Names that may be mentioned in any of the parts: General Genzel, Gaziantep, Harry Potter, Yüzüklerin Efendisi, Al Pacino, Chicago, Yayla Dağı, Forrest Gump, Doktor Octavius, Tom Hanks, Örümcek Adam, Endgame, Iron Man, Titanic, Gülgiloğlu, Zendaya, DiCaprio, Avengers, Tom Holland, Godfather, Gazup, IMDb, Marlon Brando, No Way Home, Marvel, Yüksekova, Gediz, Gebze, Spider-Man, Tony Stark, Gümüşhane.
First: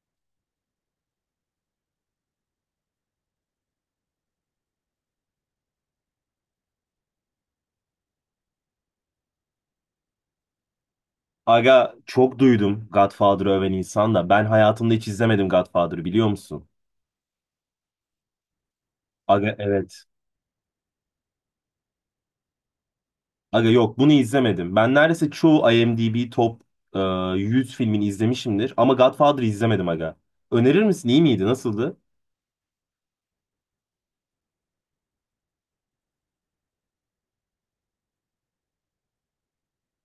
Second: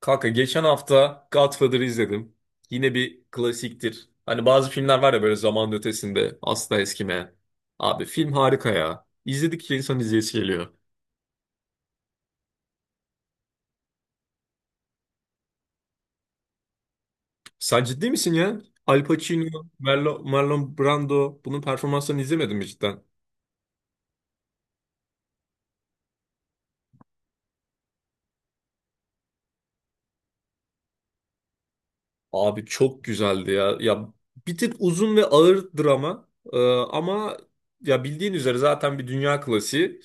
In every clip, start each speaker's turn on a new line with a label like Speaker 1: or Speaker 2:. Speaker 1: Kanka geçen hafta Godfather'ı izledim. Yine bir klasiktir. Hani bazı filmler var ya, böyle zamanın ötesinde asla eskimeyen. Abi film harika ya. İzledikçe insan izleyesi geliyor.
Speaker 2: Aga çok duydum Godfather'ı öven insan da. Ben hayatımda hiç izlemedim Godfather'ı biliyor musun?
Speaker 1: Sen ciddi misin ya? Al Pacino,
Speaker 2: Aga evet.
Speaker 1: Marlon Brando, bunun performanslarını izlemedin mi cidden?
Speaker 2: Aga yok bunu izlemedim. Ben neredeyse çoğu IMDb top e, 100 filmini izlemişimdir. Ama Godfather'ı izlemedim aga. Önerir misin? İyi miydi? Nasıldı?
Speaker 1: Abi çok güzeldi ya. Ya bir tık uzun ve ağır drama. Ama ya bildiğin üzere zaten bir dünya klasiği.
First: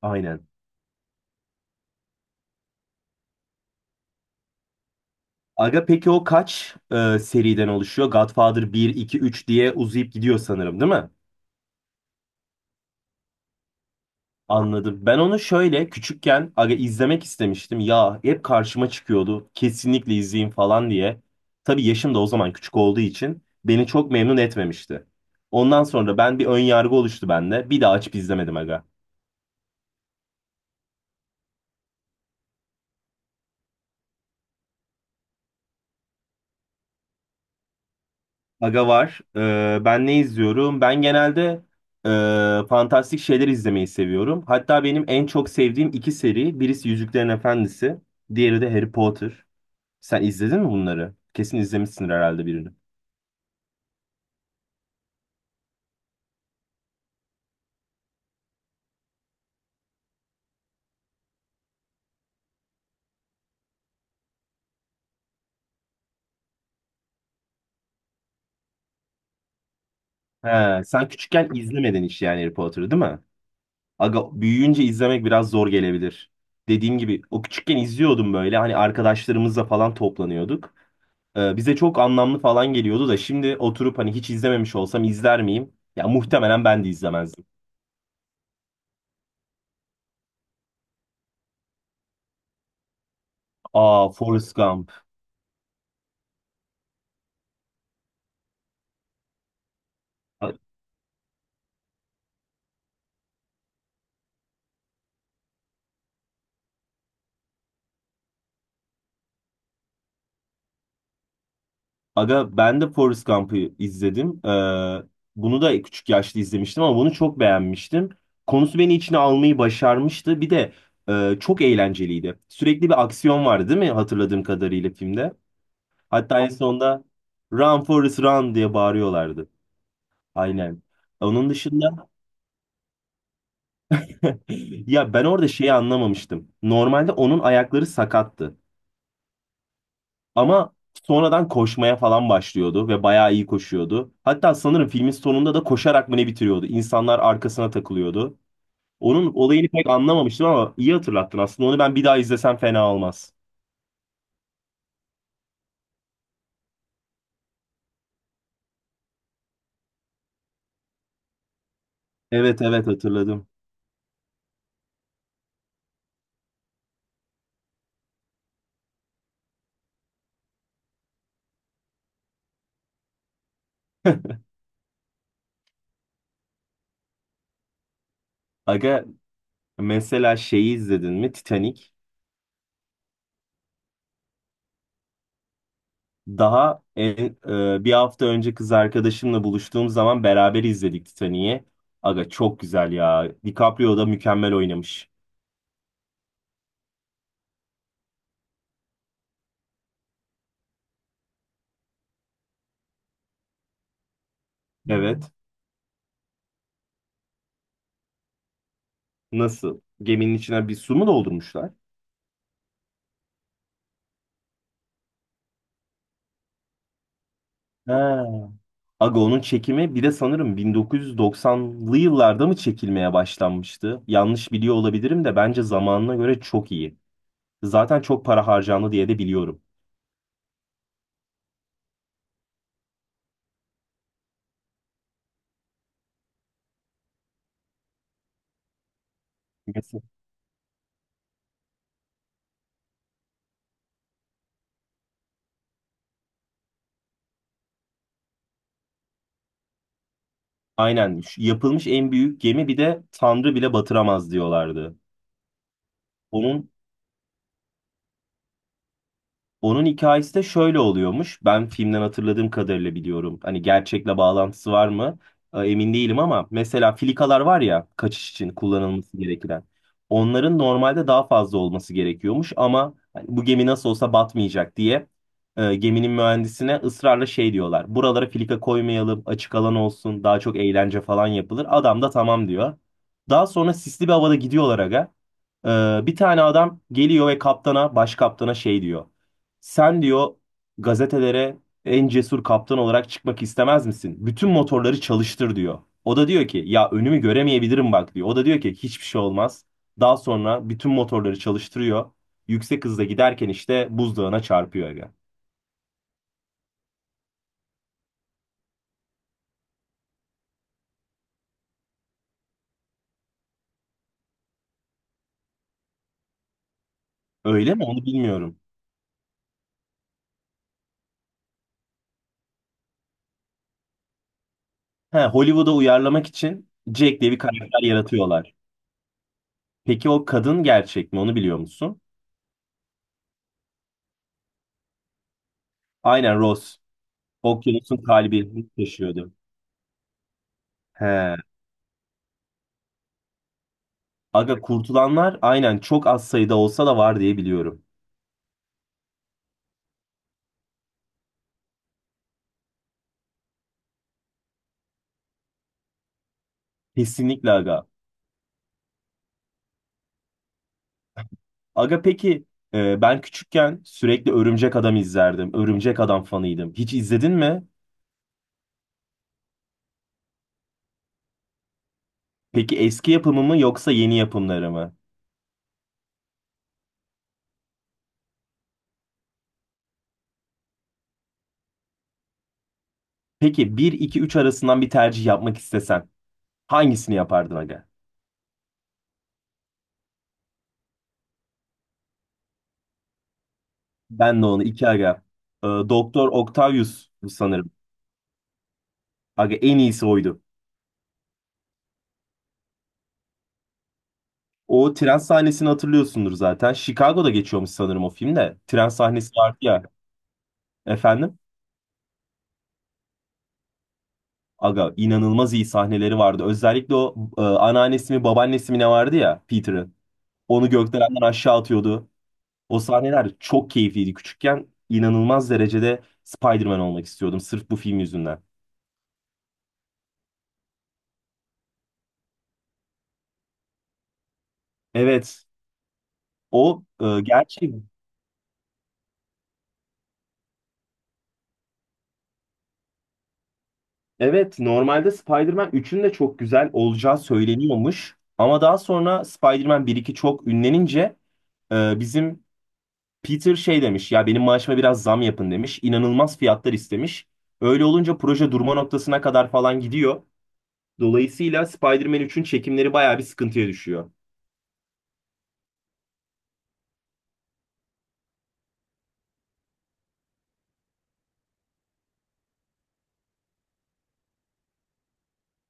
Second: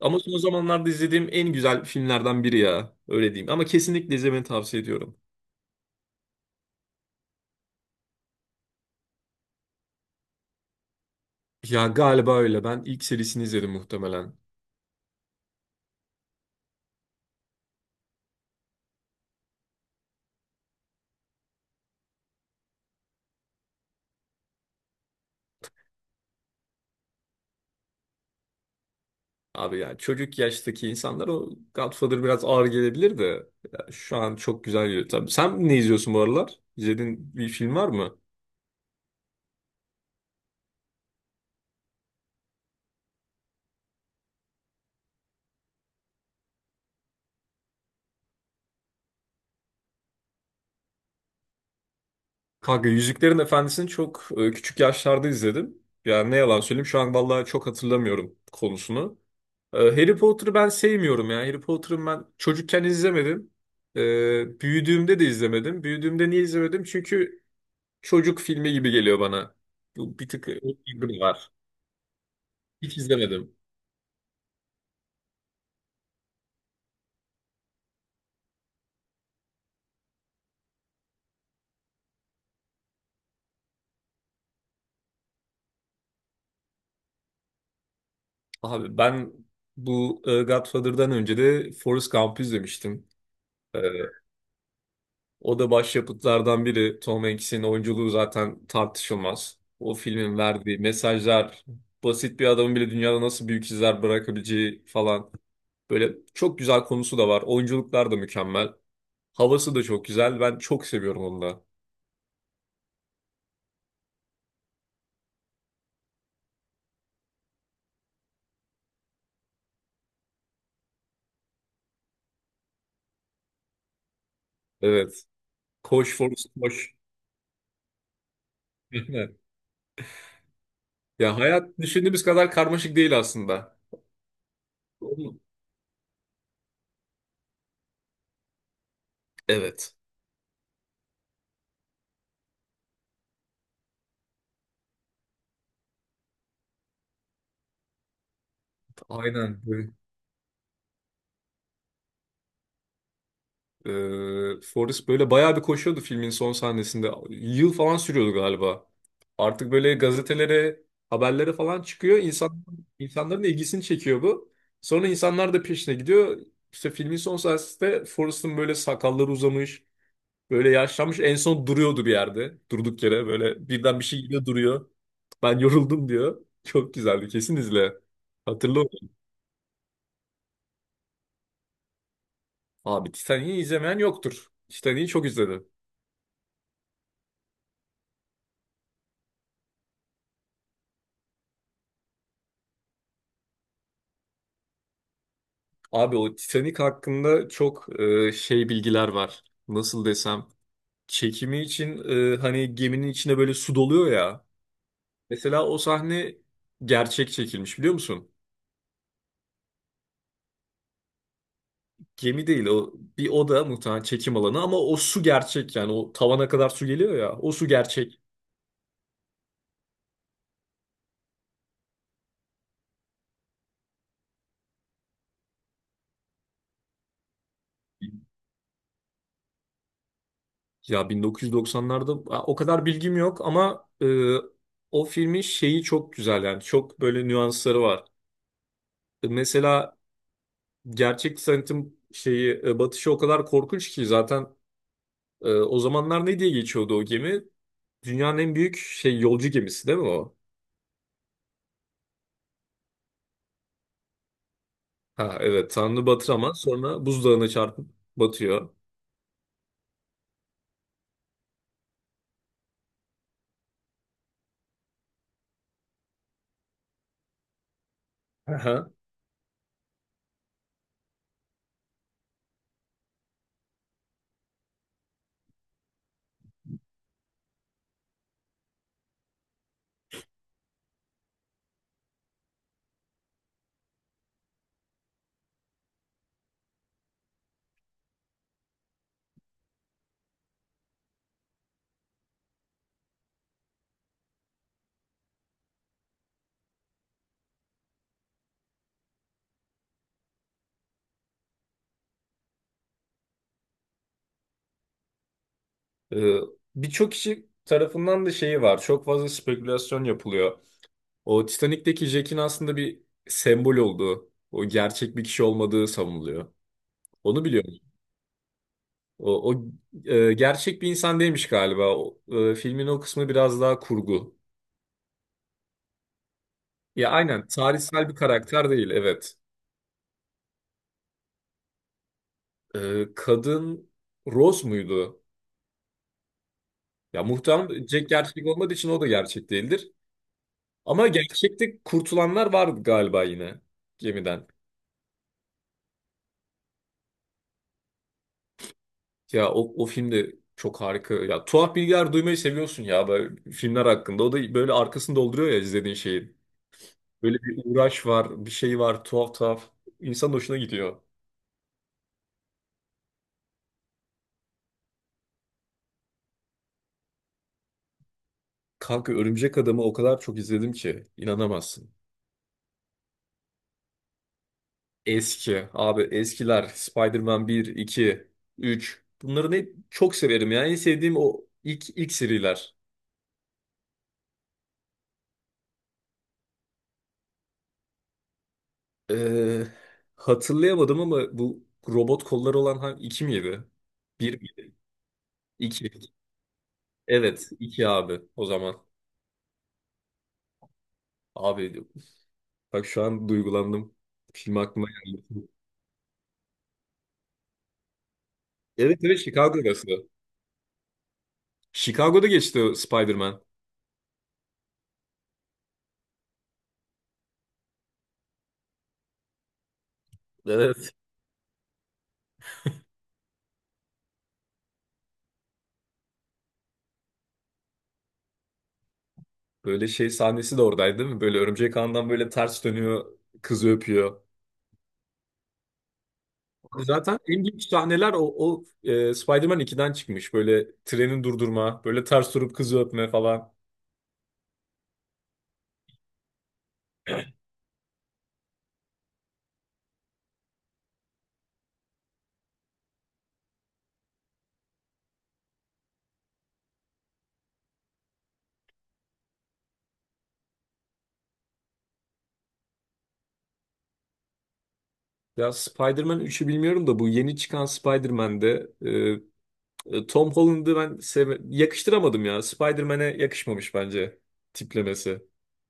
Speaker 1: Ama son
Speaker 2: Aynen.
Speaker 1: zamanlarda izlediğim en güzel filmlerden biri ya. Öyle diyeyim. Ama kesinlikle izlemeni tavsiye ediyorum.
Speaker 2: Aga peki o kaç seriden oluşuyor? Godfather bir 2 3 diye uzayıp gidiyor sanırım değil mi?
Speaker 1: Ya galiba öyle. Ben ilk serisini izledim muhtemelen.
Speaker 2: Anladım. Ben onu şöyle küçükken aga izlemek istemiştim. Ya hep karşıma çıkıyordu. Kesinlikle izleyin falan diye. Tabii yaşım da o zaman küçük olduğu için beni çok memnun etmemişti. Ondan sonra ben bir ön yargı oluştu bende. Bir daha açıp izlemedim aga.
Speaker 1: Abi ya çocuk yaştaki insanlar, o Godfather biraz ağır gelebilir de ya şu an çok güzel geliyor. Tabii sen ne izliyorsun bu aralar? İzlediğin bir film var mı?
Speaker 2: Aga var. Ben ne izliyorum? Ben genelde fantastik şeyler izlemeyi seviyorum. Hatta benim en çok sevdiğim iki seri. Birisi Yüzüklerin Efendisi. Diğeri de Harry Potter. Sen izledin mi bunları? Kesin izlemişsindir herhalde birini.
Speaker 1: Kanka Yüzüklerin Efendisi'ni çok küçük yaşlarda izledim. Yani ne yalan söyleyeyim, şu an vallahi çok hatırlamıyorum konusunu. Harry Potter'ı ben sevmiyorum ya. Harry Potter'ı ben çocukken izlemedim. Büyüdüğümde de izlemedim. Büyüdüğümde niye izlemedim? Çünkü çocuk filmi gibi geliyor bana. Bu bir tık
Speaker 2: He, sen
Speaker 1: ilgim var.
Speaker 2: küçükken izlemedin hiç yani Harry Potter'ı
Speaker 1: Hiç
Speaker 2: değil mi?
Speaker 1: izlemedim.
Speaker 2: Aga büyüyünce izlemek biraz zor gelebilir. Dediğim gibi o küçükken izliyordum böyle hani arkadaşlarımızla falan toplanıyorduk. Bize çok anlamlı falan geliyordu da şimdi oturup hani hiç izlememiş olsam izler miyim? Ya muhtemelen ben de izlemezdim.
Speaker 1: Abi ben bu Godfather'dan önce de Forrest Gump'ı izlemiştim. E,
Speaker 2: Aa, Forrest Gump.
Speaker 1: O da başyapıtlardan biri. Tom Hanks'in oyunculuğu zaten tartışılmaz. O filmin verdiği mesajlar, basit bir adamın bile dünyada nasıl büyük izler bırakabileceği falan. Böyle çok güzel konusu da var. Oyunculuklar da mükemmel. Havası da çok güzel. Ben çok seviyorum onu da.
Speaker 2: Aga ben de Forrest Gump'ı izledim. Bunu da küçük yaşta izlemiştim ama bunu çok beğenmiştim. Konusu beni içine almayı başarmıştı. Bir de çok eğlenceliydi. Sürekli bir aksiyon vardı değil mi hatırladığım kadarıyla
Speaker 1: Evet.
Speaker 2: filmde?
Speaker 1: Koş
Speaker 2: Hatta
Speaker 1: Forrest
Speaker 2: en
Speaker 1: koş.
Speaker 2: sonunda Run Forrest Run diye bağırıyorlardı. Aynen.
Speaker 1: Ya
Speaker 2: Onun
Speaker 1: hayat
Speaker 2: dışında
Speaker 1: düşündüğümüz kadar karmaşık değil aslında.
Speaker 2: ya ben
Speaker 1: Oğlum,
Speaker 2: orada şeyi anlamamıştım. Normalde onun ayakları sakattı.
Speaker 1: evet.
Speaker 2: Ama sonradan koşmaya falan başlıyordu ve bayağı iyi koşuyordu. Hatta sanırım filmin sonunda da koşarak mı ne bitiriyordu? İnsanlar arkasına takılıyordu. Onun
Speaker 1: Aynen.
Speaker 2: olayını pek anlamamıştım ama iyi hatırlattın aslında. Onu ben bir daha izlesem fena olmaz.
Speaker 1: Forrest böyle bayağı bir koşuyordu filmin son sahnesinde. Yıl falan sürüyordu galiba. Artık böyle gazetelere, haberlere falan çıkıyor.
Speaker 2: Evet,
Speaker 1: İnsan,
Speaker 2: evet,
Speaker 1: insanların
Speaker 2: hatırladım.
Speaker 1: ilgisini çekiyor bu. Sonra insanlar da peşine gidiyor. İşte filmin son sahnesinde Forrest'ın böyle sakalları uzamış, böyle yaşlanmış. En son duruyordu bir yerde. Durduk yere böyle birden bir şey geliyor, duruyor. Ben yoruldum diyor. Çok güzeldi, kesin izle. Hatırlı
Speaker 2: Aga
Speaker 1: onu.
Speaker 2: mesela şeyi izledin mi? Titanic.
Speaker 1: Abi Titanic'i izlemeyen yoktur. Titanic'i çok izledim.
Speaker 2: Daha en- Bir hafta önce kız arkadaşımla buluştuğum zaman beraber izledik Titanic'i. Aga çok güzel ya. DiCaprio da mükemmel oynamış.
Speaker 1: Abi o Titanic hakkında çok şey bilgiler var. Nasıl desem, çekimi için hani geminin içine böyle su doluyor ya.
Speaker 2: Evet.
Speaker 1: Mesela o sahne gerçek çekilmiş, biliyor musun?
Speaker 2: Nasıl? Geminin içine bir su mu doldurmuşlar?
Speaker 1: Gemi değil o, bir oda muhtemelen çekim alanı, ama o su gerçek. Yani o tavana kadar su geliyor ya, o su gerçek.
Speaker 2: Ha. Aga onun çekimi bir de sanırım 1990'lı yıllarda mı çekilmeye başlanmıştı? Yanlış biliyor olabilirim de bence zamanına göre çok iyi. Zaten çok para harcandı diye de biliyorum.
Speaker 1: Ya 1990'larda o kadar bilgim yok ama o filmin şeyi çok güzel. Yani çok böyle nüansları var. Mesela
Speaker 2: Mesela...
Speaker 1: gerçek sanatın şeyi batışı o kadar korkunç ki zaten. O zamanlar ne diye geçiyordu o gemi? Dünyanın en büyük şey yolcu gemisi değil mi o?
Speaker 2: Aynen. Şu yapılmış en büyük gemi, bir de Tanrı bile batıramaz diyorlardı.
Speaker 1: Ha evet, Tanrı batır ama
Speaker 2: Onun
Speaker 1: sonra buzdağına çarpıp batıyor.
Speaker 2: Onun hikayesi de şöyle oluyormuş. Ben filmden hatırladığım kadarıyla biliyorum. Hani gerçekle bağlantısı var mı? Emin değilim ama mesela filikalar var ya kaçış için
Speaker 1: Aha.
Speaker 2: kullanılması gereken. Onların normalde daha fazla olması gerekiyormuş ama hani bu gemi nasıl olsa batmayacak diye geminin mühendisine ısrarla şey diyorlar. Buralara filika koymayalım, açık alan olsun, daha çok eğlence falan yapılır. Adam da tamam diyor. Daha sonra sisli bir havada gidiyorlar aga. Bir tane adam geliyor ve kaptana, baş kaptana şey diyor. Sen diyor, gazetelere en cesur kaptan olarak çıkmak istemez misin? Bütün motorları çalıştır diyor. O da diyor ki ya önümü göremeyebilirim bak diyor. O da diyor ki hiçbir şey olmaz. Daha sonra bütün motorları çalıştırıyor. Yüksek hızla giderken işte buzdağına çarpıyor aga.
Speaker 1: E, Birçok kişi tarafından da şeyi var. Çok fazla spekülasyon yapılıyor. O Titanik'teki Jack'in aslında bir sembol olduğu, o gerçek bir kişi olmadığı savunuluyor. Onu biliyorum.
Speaker 2: Öyle mi, onu bilmiyorum.
Speaker 1: O, o Gerçek bir insan değilmiş galiba. Filmin o kısmı biraz daha kurgu.
Speaker 2: He, Hollywood'a uyarlamak için
Speaker 1: Ya
Speaker 2: Jack diye bir
Speaker 1: aynen,
Speaker 2: karakter
Speaker 1: tarihsel bir
Speaker 2: yaratıyorlar.
Speaker 1: karakter değil, evet.
Speaker 2: Peki o kadın gerçek mi, onu biliyor musun?
Speaker 1: Kadın Rose muydu?
Speaker 2: Aynen, Rose.
Speaker 1: Ya muhtemelen
Speaker 2: Okyanusun
Speaker 1: Jack gerçek
Speaker 2: kalbi
Speaker 1: olmadığı için o da
Speaker 2: taşıyordu.
Speaker 1: gerçek değildir. Ama
Speaker 2: He.
Speaker 1: gerçekte kurtulanlar vardı galiba yine gemiden.
Speaker 2: Aga kurtulanlar aynen çok az sayıda olsa da var diye biliyorum.
Speaker 1: Ya o film de çok harika. Ya tuhaf bilgiler duymayı seviyorsun ya böyle filmler hakkında. O da böyle arkasını dolduruyor ya izlediğin şeyin. Böyle
Speaker 2: Kesinlikle
Speaker 1: bir
Speaker 2: aga.
Speaker 1: uğraş var, bir şey var, tuhaf tuhaf. İnsan hoşuna gidiyor.
Speaker 2: Aga peki ben küçükken sürekli Örümcek Adam izlerdim. Örümcek Adam fanıydım. Hiç izledin mi?
Speaker 1: Kanka Örümcek Adam'ı o kadar çok izledim ki inanamazsın.
Speaker 2: Peki eski yapımı mı yoksa yeni yapımları mı?
Speaker 1: Eski abi, eskiler, Spider-Man 1, 2, 3, bunları hep çok severim. Yani en sevdiğim o ilk seriler.
Speaker 2: Peki bir 2 3 arasından bir tercih yapmak istesen hangisini yapardın aga?
Speaker 1: Ee, Hatırlayamadım ama bu robot kolları olan hangi, 2 miydi, bir
Speaker 2: Ben de onu
Speaker 1: miydi?
Speaker 2: 2 aga.
Speaker 1: 2.
Speaker 2: Doktor Octavius
Speaker 1: Evet
Speaker 2: sanırım.
Speaker 1: 2 abi o zaman.
Speaker 2: Aga en iyisi oydu.
Speaker 1: Abi bak şu an duygulandım. Film aklıma
Speaker 2: O tren
Speaker 1: geldi.
Speaker 2: sahnesini hatırlıyorsundur zaten. Chicago'da geçiyormuş sanırım o filmde. Tren
Speaker 1: Evet evet,
Speaker 2: sahnesi vardı ya.
Speaker 1: Chicago'dası.
Speaker 2: Efendim?
Speaker 1: Chicago'da geçti o Spider-Man.
Speaker 2: Aga inanılmaz iyi sahneleri vardı. Özellikle o anneannesi mi babaannesi mi ne vardı ya Peter'ın. Onu
Speaker 1: Evet.
Speaker 2: gökdelenden aşağı atıyordu. O sahneler çok keyifliydi. Küçükken inanılmaz derecede Spider-Man olmak istiyordum sırf bu film yüzünden.
Speaker 1: Böyle şey sahnesi de oradaydı değil mi? Böyle örümcek ağından böyle ters dönüyor, kızı öpüyor.
Speaker 2: Evet o
Speaker 1: Zaten en büyük
Speaker 2: gerçi
Speaker 1: sahneler Spider-Man 2'den çıkmış. Böyle treni durdurma, böyle ters durup kızı öpme falan.
Speaker 2: evet normalde Spider-Man 3'ün de çok güzel olacağı söyleniyormuş. Ama daha sonra Spider-Man 1-2 çok ünlenince bizim Peter şey demiş ya, benim maaşıma biraz zam yapın demiş. İnanılmaz fiyatlar istemiş. Öyle olunca proje durma noktasına kadar falan gidiyor. Dolayısıyla Spider-Man 3'ün çekimleri bayağı bir sıkıntıya düşüyor.
Speaker 1: Ya Spider-Man 3'ü bilmiyorum da, bu yeni çıkan Spider-Man'de Tom Holland'ı ben yakıştıramadım ya. Spider-Man'e yakışmamış bence tiplemesi.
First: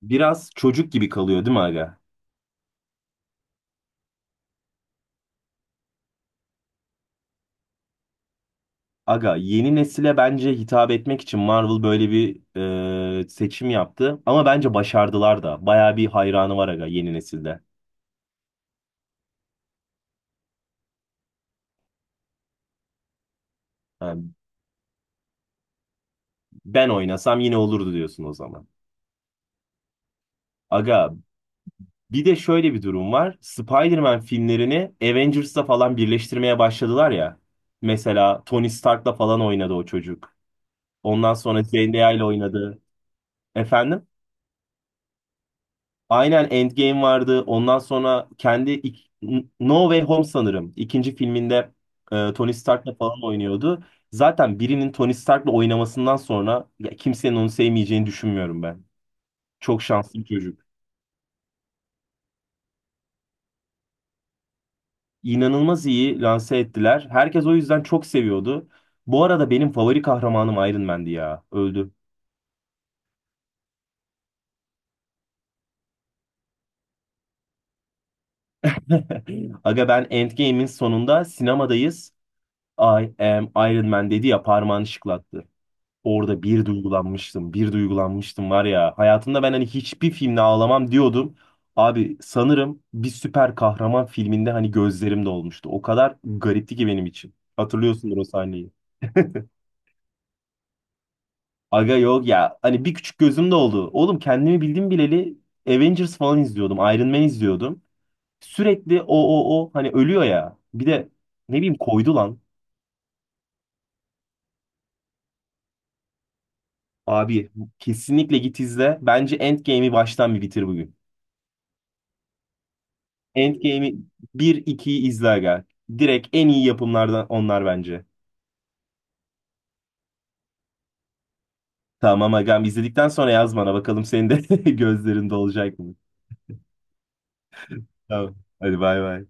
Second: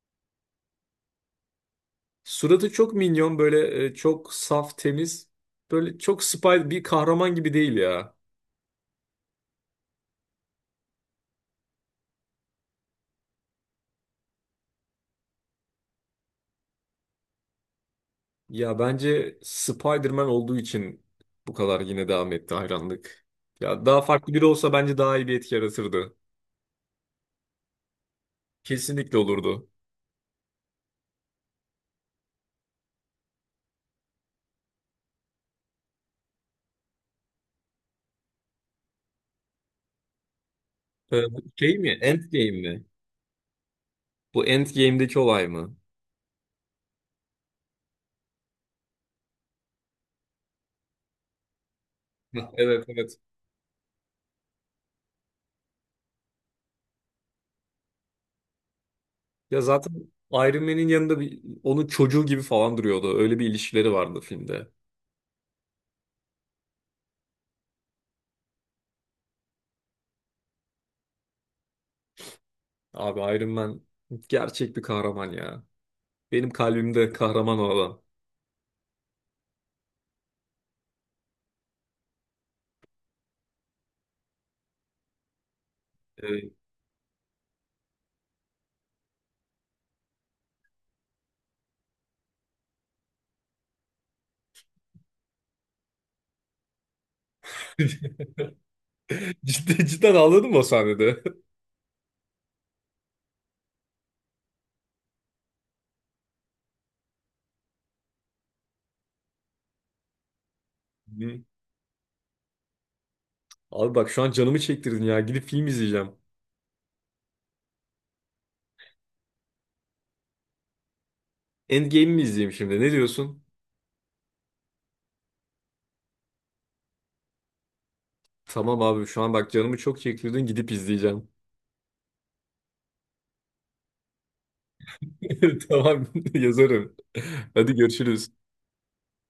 Speaker 2: Biraz çocuk gibi kalıyor değil mi aga?
Speaker 1: Suratı çok minyon, böyle çok saf, temiz. Böyle çok Spider bir kahraman gibi değil ya.
Speaker 2: Aga yeni nesile bence hitap etmek için Marvel böyle bir seçim yaptı. Ama bence başardılar da. Bayağı bir hayranı var aga yeni nesilde.
Speaker 1: Ya bence Spider-Man olduğu için bu kadar yine devam etti hayranlık. Ya daha
Speaker 2: Ha,
Speaker 1: farklı biri olsa bence daha iyi bir etki yaratırdı.
Speaker 2: ben oynasam yine olurdu diyorsun o zaman.
Speaker 1: Kesinlikle olurdu.
Speaker 2: Aga bir de şöyle bir durum var. Spider-Man filmlerini Avengers'la falan birleştirmeye başladılar ya. Mesela Tony Stark'la falan oynadı o çocuk. Ondan
Speaker 1: Bu
Speaker 2: sonra
Speaker 1: şey mi,
Speaker 2: Zendaya ile
Speaker 1: Endgame
Speaker 2: oynadı.
Speaker 1: mi?
Speaker 2: Efendim?
Speaker 1: Bu Endgame'deki olay mı?
Speaker 2: Aynen, Endgame vardı. Ondan sonra No Way Home sanırım. İkinci filminde
Speaker 1: Hah,
Speaker 2: Tony
Speaker 1: evet
Speaker 2: Stark'la
Speaker 1: evet.
Speaker 2: falan oynuyordu. Zaten birinin Tony Stark'la oynamasından sonra ya kimsenin onu sevmeyeceğini düşünmüyorum ben.
Speaker 1: Ya
Speaker 2: Çok
Speaker 1: zaten
Speaker 2: şanslı bir çocuk.
Speaker 1: Iron Man'in yanında bir, onun çocuğu gibi falan duruyordu. Öyle bir ilişkileri vardı filmde.
Speaker 2: İnanılmaz iyi lanse ettiler. Herkes o yüzden çok seviyordu. Bu arada benim favori kahramanım Iron Man'di ya. Öldü.
Speaker 1: Abi Iron Man gerçek bir kahraman ya. Benim kalbimde kahraman o adam.
Speaker 2: Aga ben Endgame'in sonunda sinemadayız. I am Iron Man dedi ya, parmağını şıklattı. Orada
Speaker 1: Evet.
Speaker 2: bir duygulanmıştım. Bir duygulanmıştım var ya. Hayatımda ben hani hiçbir filmde ağlamam diyordum. Abi sanırım bir süper kahraman filminde hani gözlerim dolmuştu. O kadar garipti ki benim için. Hatırlıyorsundur o sahneyi.
Speaker 1: Cidden, cidden ağladın mı o sahnede?
Speaker 2: Aga yok ya. Hani bir küçük gözüm de oldu. Oğlum kendimi bildim bileli Avengers falan izliyordum. Iron Man izliyordum. Sürekli o hani ölüyor ya. Bir de ne bileyim, koydu lan.
Speaker 1: Abi bak şu an canımı çektirdin ya. Gidip film izleyeceğim.
Speaker 2: Abi kesinlikle git izle. Bence Endgame'i baştan bir bitir bugün.
Speaker 1: Endgame mi izleyeyim şimdi? Ne diyorsun?
Speaker 2: Endgame'i bir 2'yi izle aga. Direkt en iyi yapımlardan onlar bence.
Speaker 1: Tamam abi şu an bak canımı çok çektirdin, gidip izleyeceğim.
Speaker 2: Tamam agam, izledikten sonra yaz bana bakalım senin de gözlerinde olacak mı?
Speaker 1: Tamam, yazarım. Hadi
Speaker 2: Tamam.
Speaker 1: görüşürüz.
Speaker 2: Hadi bay bay.